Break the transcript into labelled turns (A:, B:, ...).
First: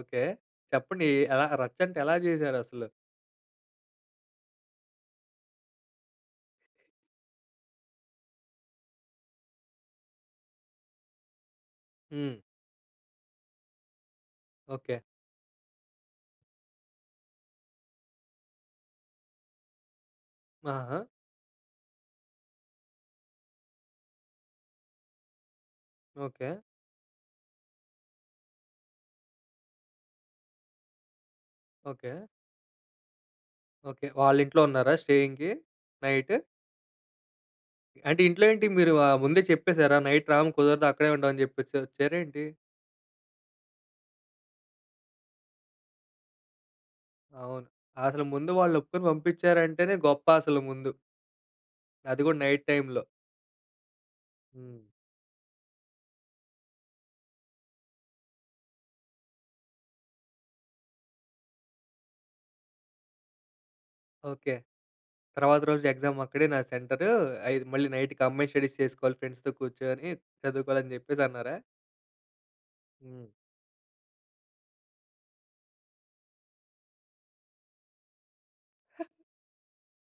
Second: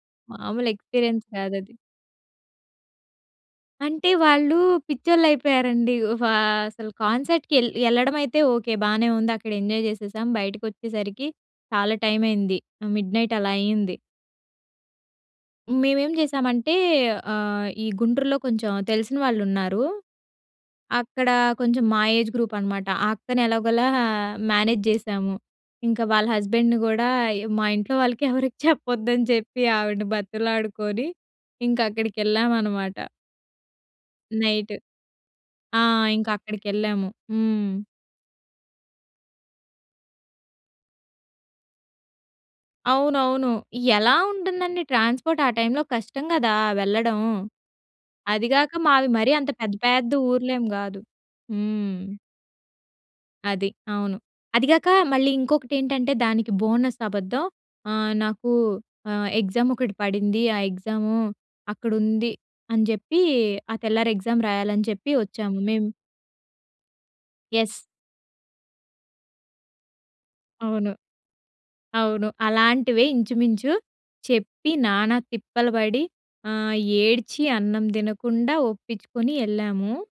A: Okay.
B: మాములు
A: చెప్పండి? ఎ
B: experience
A: ఎలా
B: కాదది.
A: రచ్చంటే ఎలా జేసారసలు?
B: అంటే వాళ్ళు పిచ్చోళ్ళయిపోయారండి. వా అసలు కాన్సర్ట్‌కి యెల్ యెళ్ళడమైతే ఓకే. బానే ఉందక్కడ, ఎంజాయ్ చేసేసాం, బయటకొచ్చేసరికి చాలా
A: హ్మ్.
B: టైమయింది. మిడ్‌నైట్ అలా అయింది.
A: ఓకే.
B: మేమేం చేశామంటే ఆహ్, ఈ గుంటూరులో కొంచెం తెలిసిన వాళ్ళున్నారు.
A: ఆ! ఆ!
B: అక్కడ కొంచెం మా ఏజ్ గ్రూపనమాట, ఆ అక్కని ఎలాగోలా మేనేజ్ జేశాము. ఇంకా వాళ్ళ
A: ఓకే.
B: హస్బెండ్‌ని గూడా య్ మా ఇంట్లో వాళ్ళకి ఎవరికీ చెప్పొద్దని చెప్పి ఆవిడని బతిమలాడుకొని,
A: ఓకే.
B: ఇంకక్కడికేళ్ళామనమాట.
A: ఓకే. వాళ్ళింట్లో
B: నైటు.
A: ఉన్నారా స్టేయింగ్‌కి
B: ఆ! ఇంక
A: నైట్?
B: అక్కడికెళ్ళాము. హ్మ్.
A: అంటే ఇంట్లో ఏంటి మీరు ఆహ్, ముందే చెప్పేసారా? నైట్ రాము కుదరదు. అక్కడే ఉంటామని అని చెప్పేసి వచ్చారా ఏంటి?
B: అవునవును. ఎలా ఉంటుందండి ట్రాన్స్‌పోర్ట్ ఆ టైమ్‌లో కష్టం గదా! వెళ్ళడం.
A: అవును. అసలు
B: అది
A: ముందు
B: గాక
A: వాళ్ళొప్పుకుని
B: మావి మరీ అంత పెద్ద
A: పంపిచ్చారంటేనే,
B: పెద్ద
A: గొప్పసలు
B: ఊర్లేం
A: ముందు.
B: గాదు. హ్మ్.
A: అది గూడా నైట్ టైములో.
B: అది. అవును. అది
A: హ్మ్.
B: గాక, మళ్ళీ ఇంకొకటెంటంటే, దానికి బోనస్ అబద్ధం. ఆహ్, "నాకూ ఆహ్, ఎగ్జామొకటి పడింది. ఆ ఎగ్జాము అక్కడుంది" అని జెప్పి, ఆ తెల్లారి ఎగ్జామ్
A: ఓకే.
B: రాయాలని చెప్పి వచ్చాము.
A: తర్వాత రోజు
B: మేము
A: ఎగ్జామ్ అక్కడే నా సెంటరూ. అయిద్
B: యెస్.
A: మళ్ళీ నైటు కంబైన్ స్టడీస్ చేసుకోలి ఫ్రెండ్స్‌తో కూర్చొని
B: అవును.
A: చదువుకోలని చెప్పేసన్నారా?
B: అవును అలాంటివే
A: హ్మ్.
B: ఇంచుమించు, చెప్పి నానా తిప్పలు పడి ఆహ్, ఏడ్చి, అన్నం దినకుండా ఒప్పిచ్చుకొని యెళ్ళాము.